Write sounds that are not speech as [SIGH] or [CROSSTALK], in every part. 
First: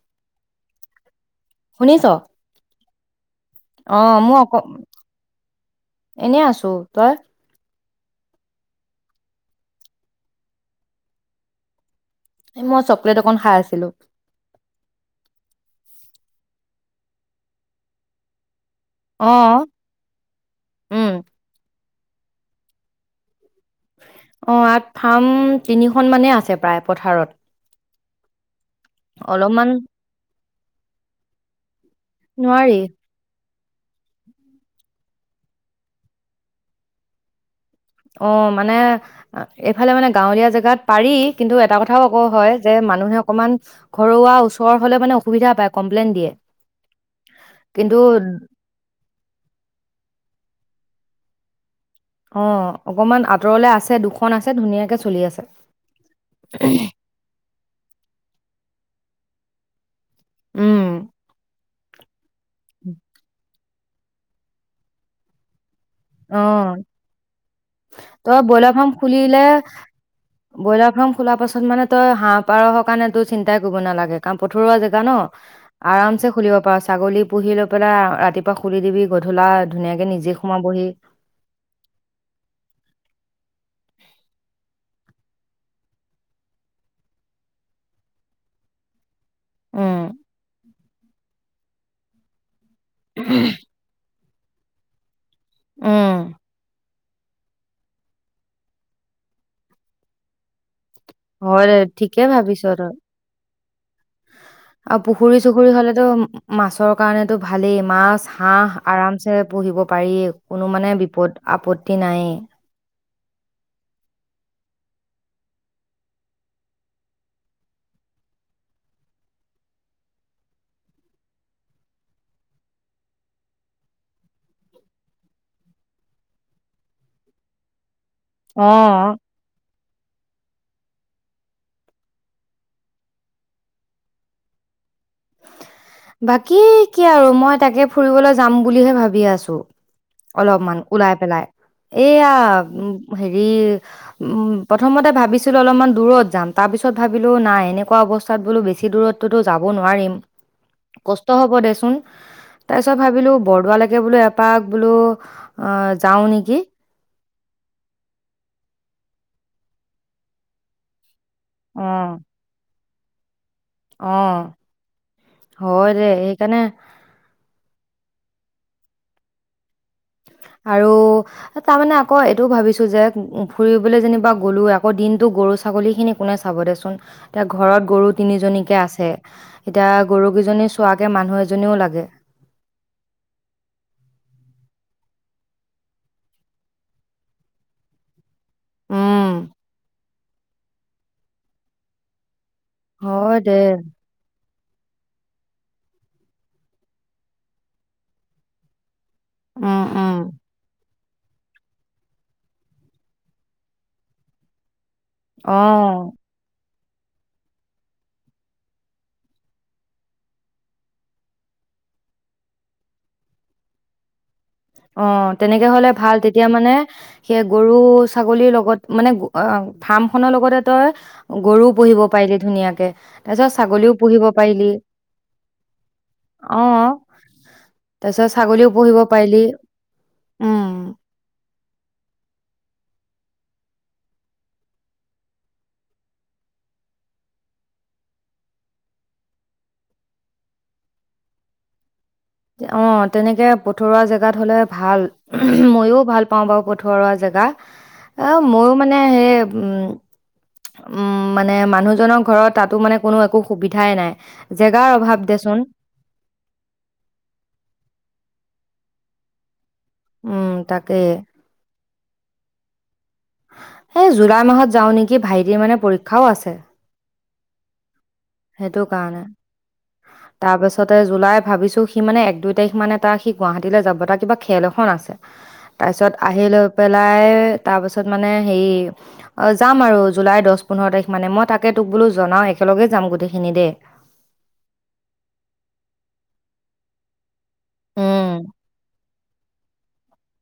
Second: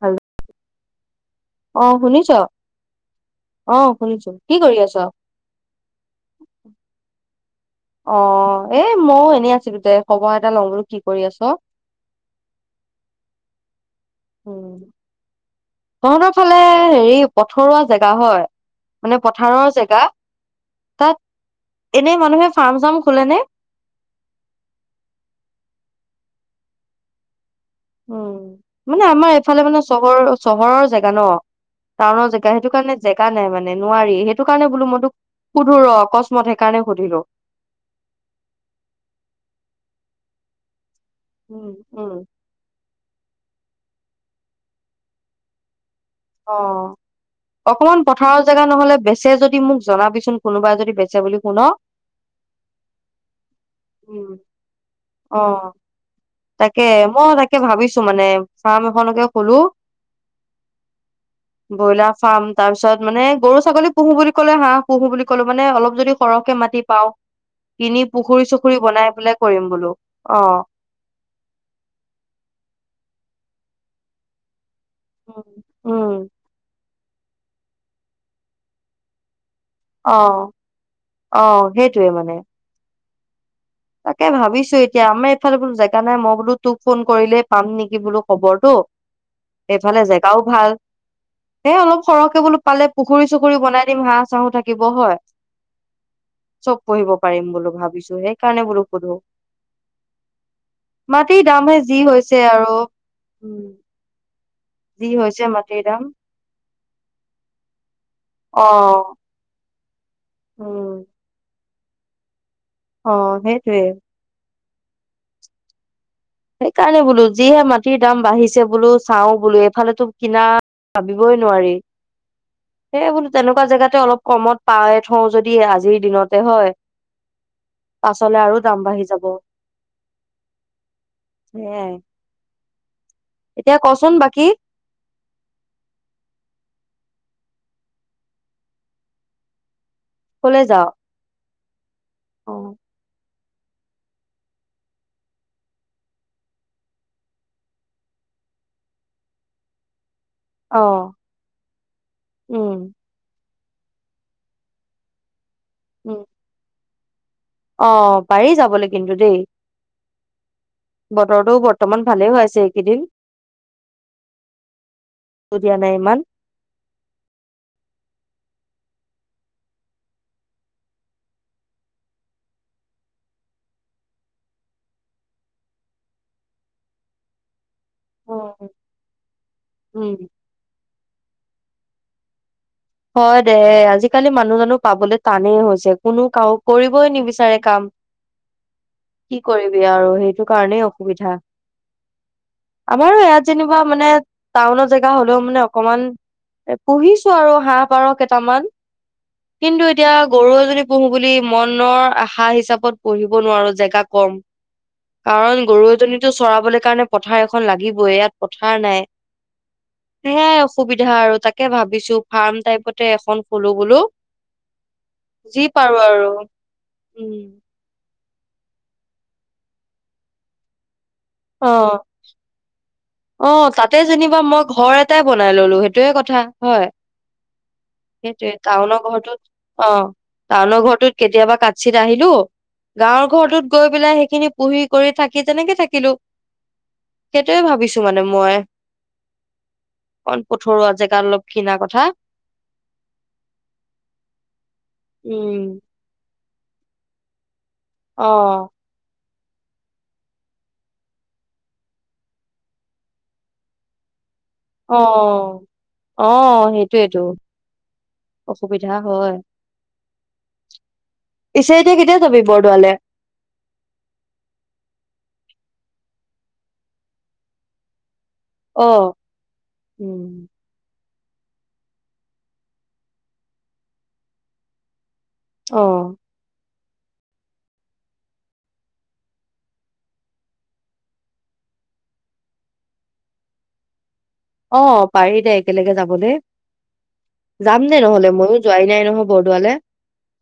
হ'ল শুনিছ অ অহ শুনিছো মোৰ কি অক কৰি আছ এনে আছো তই অ এ ময়ো এনেই আছিলো দে খবৰ এটা লঁও বোলো কি কৰি আছ এ মই চকলেট অকন খাই আছিলো উম তহঁতৰ ফালে হেৰি পথৰুৱা জেগা হয় মানে অ', পথাৰৰ জেগা উম, তাত এনেই মানুহে ফাৰ্ম চাৰ্ম খোলে নে অ ইয়াত ফাৰ্ম তিনিখন মানে আছে প্ৰায় পথাৰত অ মানে আমাৰ এফালে অলপমান মানে চহৰৰ চহৰৰ জেগা ন টাউনৰ জেগা সেইটো নোৱাৰি, কাৰণে জেগা নাই মানে নোৱাৰি সেইটো কাৰণে বোলো মই তোক সুধো ৰ অকস্মাত সেইকাৰণে সুধিলো অ মানে এইফালে মানে গাঁৱলীয়া জেগাত পাৰি কিন্তু উম এটা কথাও উম আকৌ হয় যে মানুহে অকণমান ঘৰুৱা ওচৰ হলে মানে অসুবিধা পায় কমপ্লেইন দিয়ে। অ কিন্তু অকমান পথাৰৰ জেগা নহলে বেচে যদি মোক জনাবিচোন কোনোবাই যদি বেচা বুলি শুন অহ অকমান আঁতৰলে আছে উম, দুখন আছে ধুনীয়াকে চলি আছে অ তাকে মই তাকে ভাবিছো মানে ফাৰ্ম এখনকে খোলো উম ব'লা ফাম তাৰ পিছত মানে গৰু ছাগলী পুহো বুলি ক'লে হাঁহ পুহো বুলি ক'লে মানে অল অ তই পুখুৰী ব্ৰইলাৰ চুখুৰী ফাৰ্ম বনাই পেলাই খুলিলে কৰিম বোলো অ ব্ৰইলাৰ ফাৰ্ম খোলাৰ পাছত মানে তই হাঁহ পাৰ হৰ কাৰণে তো চিন্তাই কৰিব নালাগে কাম প্ৰতি ৰোৱা জেগা ন আৰামছে উম খুলিব পৰা ছাগলী পুহি লৈ পেলাই ৰাতিপুৱা খুলি দিবি গধূলা ধুনীয়াকে অ নিজে সোমাবহি অ সেইটোৱে মানে তাকে ভাবিছো এতিয়া আমাৰ এইফালে বোলো জেগা নাই মই বোলো তোক ফোন কৰিলেই পাম নেকি বোলো খবৰটো এইফালে উম জেগাও ভাল এ অলপ সৰহকে বোলো পালে পুখুৰী চুখুৰী বনাই দিম চাহো থাকিব হয় উম পঢ়িব পাৰিম বুলি ভাবিছো হেই কাৰণে বোলো সোধো মাটিৰ হয় দে দামহে যি ঠিকে হৈছে ভাবিছ আৰু তই উম আৰু যি পুখুৰী হৈছে চুখুৰী মাটিৰ দাম হলেতো মাছৰ কাৰণেতো ভালেই মাছ অ হাঁহ আৰামছে পুহিব পাৰি কোনো মানে উম বিপদ আপত তি নাই অ সেইটোৱে সেইকাৰণে বোলো যিহে মাটিৰ দাম বাঢ়িছে বোলো চাওঁ বোলো এইফালেটো কিনা ভাবিবই নোৱাৰি সেয়ে বোলো তেনেকুৱা জেগাতে অলপ কমত পাই থওঁ যদি আজিৰ দিনতে হয় পাছলে আৰু অ দাম বাঢ়ি যাব হে এতিয়া কচোন বাকী বাকী কি আৰু মই তাকে ফুৰিবলৈ যাম বুলিহে ভাবি আছো কলে অলপমান যাও ওলাই পেলাই এয়া অ হে হে উ প্ৰথমতে ভাবিছিলো অলপমান দূৰত যাম তাৰপিছত ভাবিলো নাই এনেকুৱা অৱস্থাত বোলো বেছি দূৰতোতো যাব নোৱাৰিম অ কষ্ট হ'ব দেচোন উম তাৰপিছত ভাবিলো বৰদোৱালৈকে বোলো এপাক বোলো অ যাওঁ নেকি আহ পাৰি যাবলৈ কিন্তু দেই। বতৰতো অ বৰ্তমান ভালে হৈ আছে। কেইদিন। অ, ৰ'দ দিয়া হয় নাই দে ইমান সেইকাৰণে আৰু তাৰমানে আকৌ এইটোও ভাবিছো যে ফুৰিবলৈ যেনিবা গ'লো আকৌ দিনটো গৰু ছাগলী খিনি কোনে চাব দেচোন এতিয়া ঘৰত গৰু উম তিনিজনীকে আছে, এতিয়া উম গৰুকেইজনী চোৱাকে মানুহ এজ জনীও লাগে। হয় দে আজিকালি মানুহ জনো পাবলৈ টানেই হৈছে কোনো কাৰো কৰিবই নিবিচাৰে কাম। উম কি কৰিবি আৰু সেই সেইটো কাৰণেই অসুবিধা। আমাৰো হয় ইয়াত দে যেনিবা মানে টাউনৰ জেগা হ'লেও মানে অকমান পুহিছো আৰু হাঁহ, পাৰ কেইটামান। কিন্তু উম উম এতিয়া গৰু এজনী পোহো বুলি মনৰ আশা হিচাপত পঢ়িব নোৱাৰো জেগা কম। কাৰণ গৰু অঁ এজনীটো চৰাব লে কাৰণে পথাৰ এখন লাগিবই ইয়াত পথাৰ নাই, সেইয়াই অসুবিধা আৰু তাকে ভাবিছো ফাৰ্ম টাইপতে এখন ফুলো বোলো। অ যি তেনেকে হলে পাৰো ভাল আৰু তেতিয়া মানে সেই উম গৰু ছাগলীৰ লগত মানে ফাৰ্ম খনৰ লগতে তই গৰুও অ পুহিব পাৰিলি ধুনীয়াকে, অ তাৰপিছত ছাগলীও তাতে পুহিব যেনিবা মই পাৰিলি, ঘৰ এটাই বনাই ললো সেইটোয়ে কথা অ হয় তাৰপিছত সেইটোয়ে ছাগলীও টাউনৰ পুহিব ঘৰটোত পাৰিলি অ, উম টাউনৰ ঘৰটোত কেতিয়াবা কাছিত আহিলো, গাঁৱৰ ঘৰটোত গৈ পেলাই সেইখিনি পুহি কৰি থাকি তেনেকে থাকিলো। সেইটোৱে ভাবিছো মানে মই, অণ পথৰুৱা জেগাত অলপ কিণা কথা। অ তেনেকে পথৰুৱা জেগাত হলে ভাল উম মইও ভাল পাওঁ বাৰু। পথৰুৱা জেগা। অ মইয়ো মানে সেই উম, উম মানে মানুহজনৰ ঘৰত তাতো মানে কোনো একো সুবিধাই নাই জেগাৰ অ, অভাৱ দেচোন অ সেইটো। টো, অসুবিধা হয়। উম তাকে। পিছে এতিয়া কেতিয়া যাবি বৰদোৱালে? হে জুলাই মাহত যাও নেকি ভাইটিৰ মানে পৰীক্ষাও আছে। সেইটো অ কাৰনে। উম তাৰপাছত ত জুলাই ভাবিছো সি মানে এক দুই তাৰিখ মানে তাৰ সি গুৱাহাটীলৈ যাব তাৰ কিবা খেল এখন আছে। অ তাৰপিছত আহিলো পেলাই তাৰ পাছত মানে হেৰি যাম আৰু জুলাই দহ পোন্ধৰ তাৰিখ মানে মই তাকে তোক বোলো জনাও একেলগে যাম গোটেইখিনি দেই। অ পাৰি দে একেলগে যাবলৈ। যাম নে নহ'লে উম মইয়ো যোৱাই নাই নহব। বৰডোৱালে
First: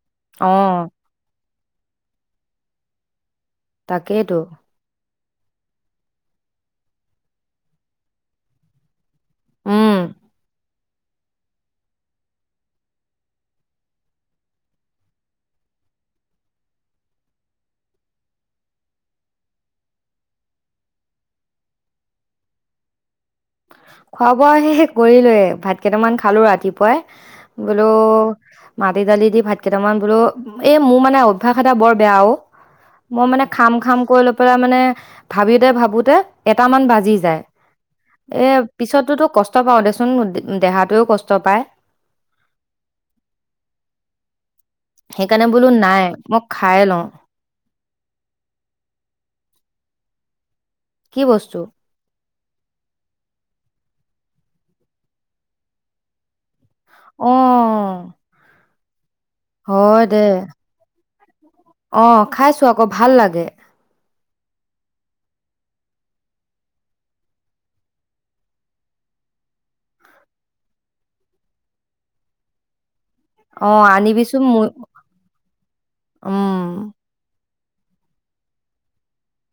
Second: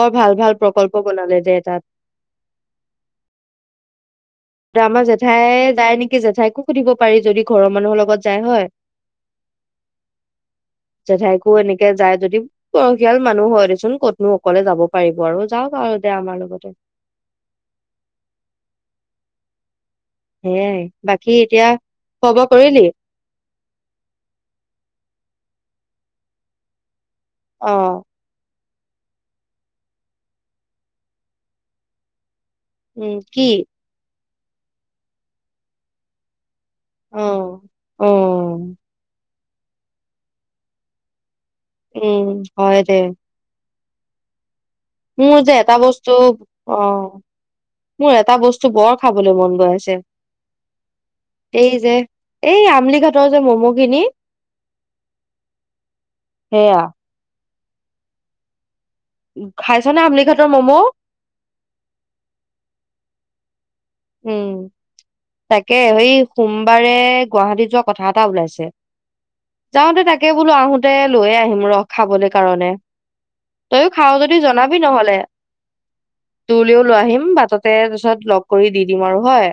বৰ ভাল অ ভাল প্ৰকল্প বনালে যে। চাত সেইটো জেঠাই যায় নেকি জেঠাইকো সুধিব পাৰি যদি ঘৰৰ মানুহৰ লগত যায় হয়। উম জেঠাইকো এনেকে যায় যদি বয়সীয়াল মানুহ হয় দেচোন কতনো অকলে যাব পাৰিব আৰু যাওঁক আৰু দে আমাৰ লগতে। সেয়াই বাকী এতিয়া খোৱা বোৱা কৰিলি? খোৱা বোৱা শেষ কৰিলোৱে ভাত কেইটামান খালো ৰাতিপুৱাই। অ বোলো মাটি দালি দি ভাত কেইটামান বোলো এ মোৰ মানে অভ্যাস এটা বৰ বেয়া অ উম মই মানে কি খাম খাম কৰি ল পেলাই মানে ভাবিতে- ভাবোতে এটামান বাজি অ যায়। অ এ পিছতোতো কষ্ট কষ্ট পাওঁ দেচোন দেহটোও কষ্ট পায়। উম হয় দে। মোৰ সেইকাৰণে যে বোলো এটা নাই বস্তু মই খাই অ লওঁ মোৰ এটা বস্তু বৰ খাবলৈ মন গৈ আছে। কি বস্তু? এই যে এই আমলি ঘাটৰ যে মম' খিনি সেয়া। অ', খাইছনে হয় দে। আমলি ঘাটৰ ম'ম'? অ খাইছো আকৌ ভাল লাগে। উম তাকে সেই সোমবাৰে গুৱাহাটীত যোৱা কথা এটা ওলাইছে যাওঁতে তাকে বোলো আহোতে লৈয়ে আহিম ৰস খাবলৈ কাৰণে- অ', তইয়ও খাও যদি আনিবিচোন মোৰ জনাবি নহলে উম, তুলিও লৈ আহিম বাটত- তাৰ পিছত লগ- কৰি দি দিম আৰু হয়।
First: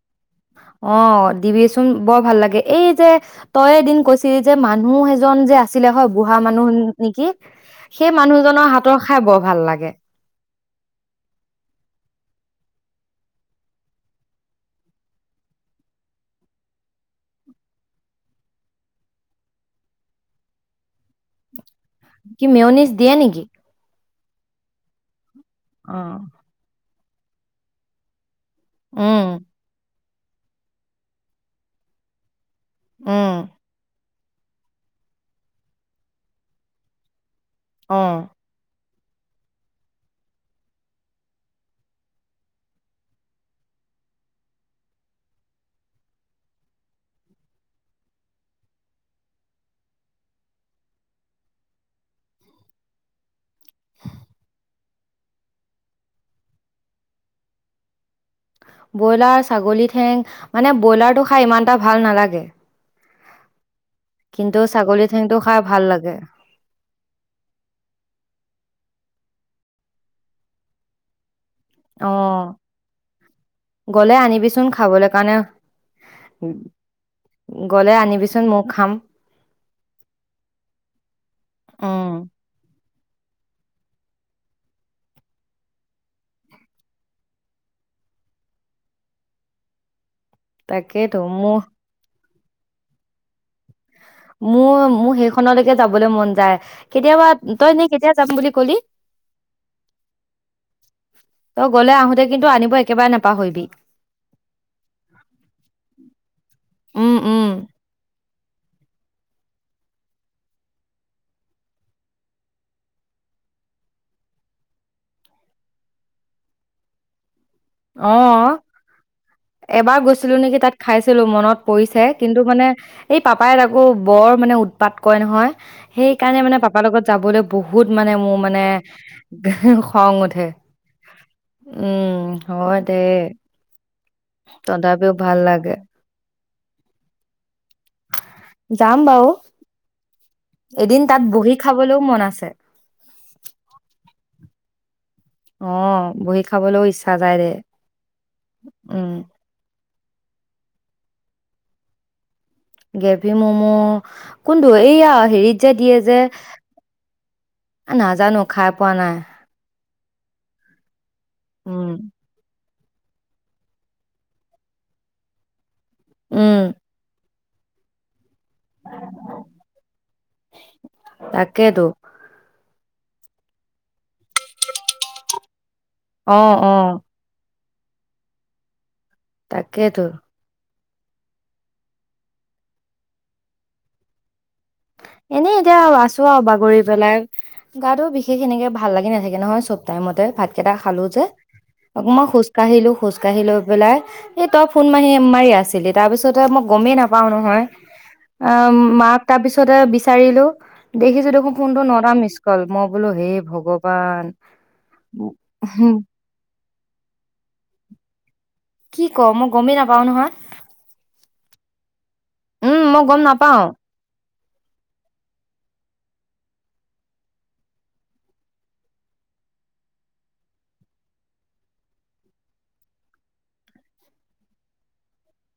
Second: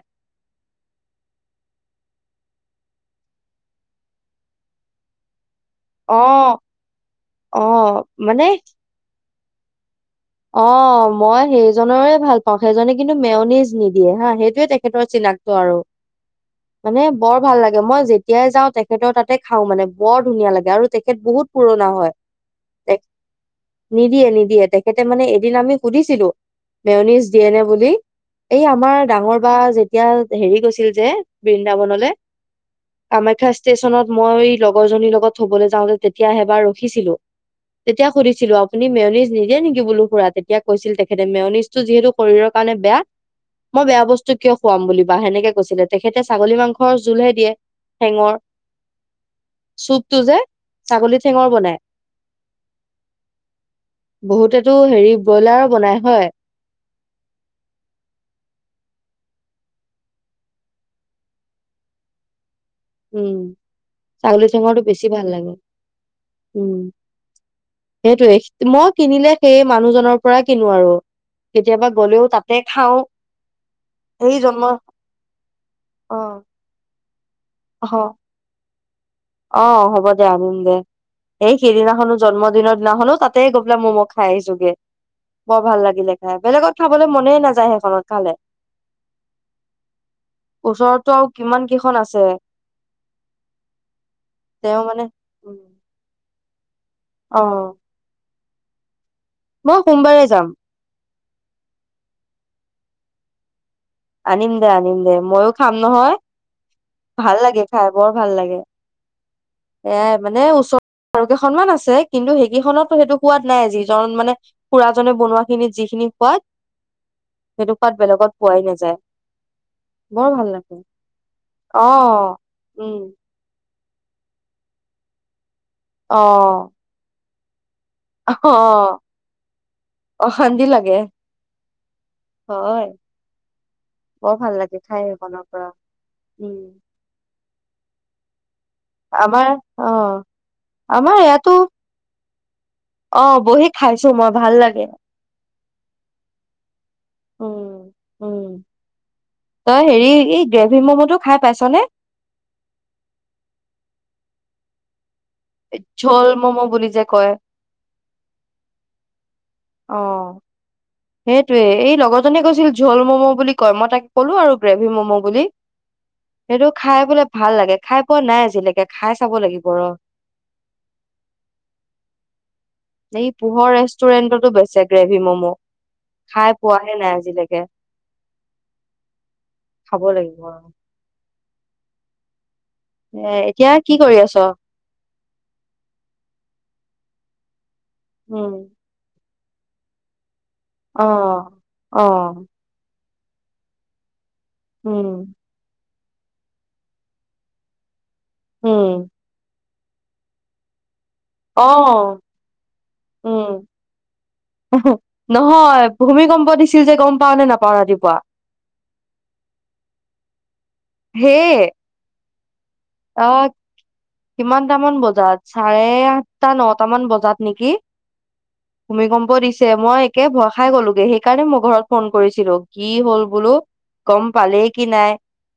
অ দিবিচোন বৰ ভাল লাগে এই যে তই এদিন কৈছিলি যে মানুহ এইজন যে- আছিলে হয় অ বুঢ়া মানুহ নেকি অ সেই মানে মানুহজনৰ হাতৰ খাই বৰ ভাল লাগে অ মই সেইজৰে ভাল পাওঁ সেইজনে কিন্তু মেওনিজ নিদিয়ে হা সেইটোয়ে তেখেতৰ চিনাক্ত আৰু মানে বৰ ভাল লাগে মই যেতিয়াই যাওঁ তেখেতৰ তাতে খাওঁ মানে বৰ ধুনীয়া লাগে আৰু তেখেত বহুত- পুৰণা কি মেয়নিজ দিয়ে নেকি- দি নিদয়ে নিদিয়ে। তাতে মানে। এদিন আমি অ' সুধিছিলো মেওনিজ দিয়ে নে বুলি এই আমাৰ উম, ডাঙৰ বা যে এতিয়া হেৰি গৈছিল যে বৃন্দাবনলৈ উম, কামাখ্যা ষ্টেচনত মই লগৰ জনীৰ লগত থবলৈ যাওঁতে তেতিয়া এবাৰ ৰখিছিলো। তেতিয়া অ', সুধিছিলো আ। মেওনিজ নিদে নকি বোলো ফুৰা তেতিয়া কৈছিল তেখেতে মেওনিজটো যিহেতু শৰীৰৰ কাৰণে বেয়া মই বেয়া বস্তু কিয় খুৱাম বুলি দিম সেনেকে কৈছিলে তেখেতে ছাগলী মাংসৰ জোলহে দিয়ে ঠেঙৰ চুপটো যে ছাগলী ঠেঙৰ বনাই বহুতে টো হেৰি ব্ৰইলাৰো বনাই হয় ব্ৰইলাৰ ছাগলী ঠেং মানে ব্ৰইলাৰটো খাই ইমান এটা ভাল নালাগে। উম ছাগলী কিন্তু চেঙৰটো ছাগলী বেছি ভাল ঠেংটো লাগে খাই ভাল লাগে। উম সেইটোৱে মই কিনিলে সেই মানুহজনৰ পৰা কিনো আৰু- কেতিয়াবা গলেও অ', তাতে খাওঁ গ'লে সেই আনিবিচোন জন্ম খাবলৈ কাৰণে অ- গ'লে অ', আনিবিচোন মোক খাম- অ হ'ব দে আনিম দে এই উম। সেইদিনাখনো জন্মদিনৰ দিনাখনো তাতে গৈ বিলা ম'ম' খাই আহিছোগে বৰ ভাল লাগিলে খাই বেলেগত খাবলৈ মনেই নাযায় সেইখনত খালে ওচৰতটো তাকেইতো আৰু মোৰ কিমান কেইখন আছে তেওঁ মোৰ মানে মোৰ উম, সেইখনলৈকে যাবলৈ মন যায়। [UNINTELLIGIBLE] কেতিয়াবা তই অ', ন কেতিয়া যাম বুলি কলি মই সোমবাৰে যাম। তই গ'লে আহোতে কিন্তু আনিব একেবাৰে নাপাহৰিবি আনিম দে আনিম দে মইও খাম নহয় উম, ভাল উম। লাগে খাই বৰ ভাল লাগে এ মানে ওচৰকেই সন্মান আছে কিন্তু সেইকেইখনতো সেইটো সোৱাদ নাই যিজন মানে খুৰাজনে বনোৱা খিনিত যিখিনি সোৱাদ সেইটো সোৱাদ অ বেলেগত পোৱাই নাযায় এবাৰ বৰ গৈছিলো ভাল নেকি তাত লাগে খাইছিলো মনত অ পৰিছে কিন্তু মানে উম এই পাপাই লগ আকৌ বৰ মানে উৎপাত কয় নহয় সেই অ কাৰণে মানে পাপাৰ লগত যাবলৈ বহুত মানে মোৰ অ মানে খং উঠে অশান্তি লাগে উম অ হয় দে বৰ ভাল লাগে খাই তথাপিও ভাল সেইখনৰ পৰা লাগে। উম যাম বাৰু আমাৰ অ এদিন আমাৰ তাত ইয়াতো বহি খাবলৈও মন আছে অ বহি খাইছো মই ভাল লাগে অহ বহী খাবলৈও ইচ্ছা যায় দে উম উম উম। তই হেৰি এই গ্ৰেভি ম'ম' টো খাই পাইছনেে গেভি মম' কোনটো এইয়া হেৰিত যে দিয়ে যে ঝোল ম'ম' বুলি যে কয় নাজানো খাই পোৱা নাই অ সেইটোয়ে উম, এই লগৰজনে কৈছিল ঝল ম'ম' বুলি কয় মই তাকে ক'লো আৰু গ্ৰেভি ম'ম' বুলি। উম, সেইটো খাই বোলে ভাল লাগে খাই পোৱা নাই। যেনেকে খাই চাব লাগিব ৰ তাকেতো এই পোহৰ ৰেষ্টুৰেণ্টতো বেছে গ্ৰেভি ম'ম' খাই অ', পোৱাহে অ', নাই আজিলৈকে তাকেতো খাব লাগিব আৰু এ এতিয়া কি কৰি আছ এনেই এতিয়া আছো আৰু বাগৰি পেলাই গাতো বিশেষ উম এনেকে ভাল লাগি নাথাকে সে নহয় চব টাইমতে ভাত কেইটা খালো অ যে অ আকৌ মই খোজ কাঢ়িলো খোজঢ়ি ক লোক পেলাই স তই ফোন উম মাহি মাৰি আছিলি তাৰপিছতে মই গমেই নাপাওঁ নহয় অ উম ম ত পিছত পিছতে বিচাৰিলো দেখিছো দেখোন অ ফোনটো নটা মিচ কল মই বোলো হেই উম ভগৱান নহয় ভূমিকম্প দিছিল যে গম পাও নে নাপাও ৰাতিপুৱা কি ক মই গমেই নাপাও নহয় হে উম মই গম নাপাও কিমানটামান বজাত চাৰে আঠটা নটামান বজাত নেকি ভূমিকম্প দিছে মই একে ভৰ খাই গলোগে সেইকাৰণে মই ঘৰত ফোন কৰিছিলো কি হল বোলো গম পালেই কি নাই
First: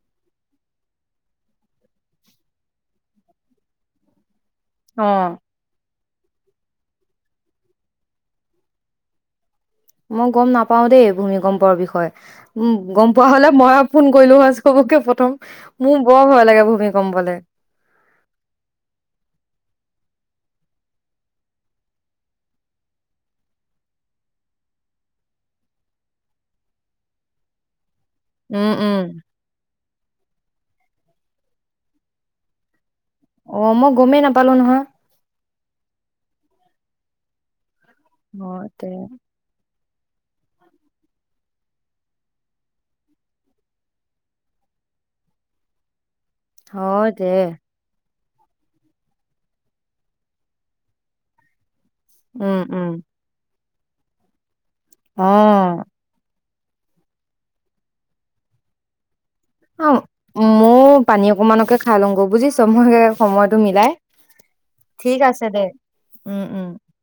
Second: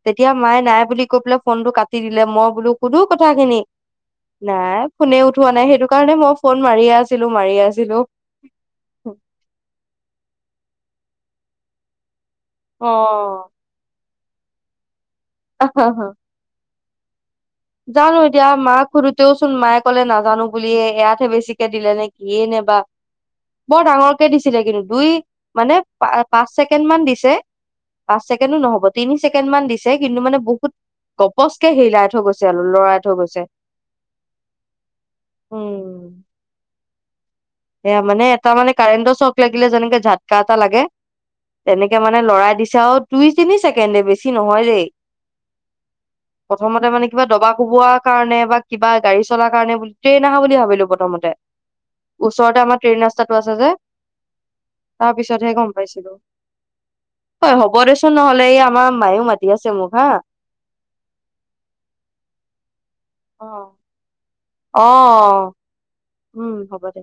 তেতিয়া মায়ে নাই বুলি কৈ পেলাই ফোনটো কাটি দিলে মই বোলো কুধো কথাখিনি নাই অ ফোনে উঠোৱা নাই সেইটো কাৰণে মই ফোন মাৰিয়ে আছিলো, মাৰিয়ে আছিলো। মই গম নাপাও দেই ভূমিকম্পৰ বিষয়ে। উম অ গম পোৱা হলে মই আপোন কৈলো হৈ চবকে থম মোৰ বৰ ভয় লাগে ভূমিকম কম্বলে জানো এতিয়া মাক সোধোতেওচোন মায়ে কলে নাজানো বুলি। এয়াতহে বেছিকে দিলে নে কিয়েই নে বা। বৰ ডাঙৰকে দিছিলে কিন্তু। দুই মানে প পাঁচ ছেকেণ্ড মান দিছে। পাঁচ ছেকেণ্ডও উম নহ'ব। উম তিনি ছেকেণ্ড মান দিছে। কিন্তু মানে বহু গপচ কে হেৰিলাই থৈ গৈছে। চাল লৰা অ, মই গমেই নাপালো নহয়। এয়া মানে অ এটা মানে দে কাৰেণ্টৰ চক লাগিলে যেনেকে ঝাতকা এটা লাগে। তেনেকে মানে লৰাই দিছে আৰু দুই তিনি ছেকেণ্ডে, বেছি নহয় দেই। প্ৰথমতে মানে হয় কিবা দে দবা কোবোৱা কাৰণে বা কিবা গাড়ী চলাৰ কাৰণে বুলি, ট্ৰেইন আহা বুলি ভাবিলো প্ৰথমতে। উম ওচৰতে আমাৰ উম ট্ৰেইন ৰাস্তাটো আছে যে। তাৰ অ পিছতহে গম পাইছিলো। হয় হ'ব দেচোন নহলে, এই আমাৰ মায়েও মাতি আছে অ মোক হা। মই পানী অকমানকে খাই লওঁগে বুজিছ। মই সময়টো অ'। মিলাই। ঠিক আছে অ', দে। উম, হ'ব দে।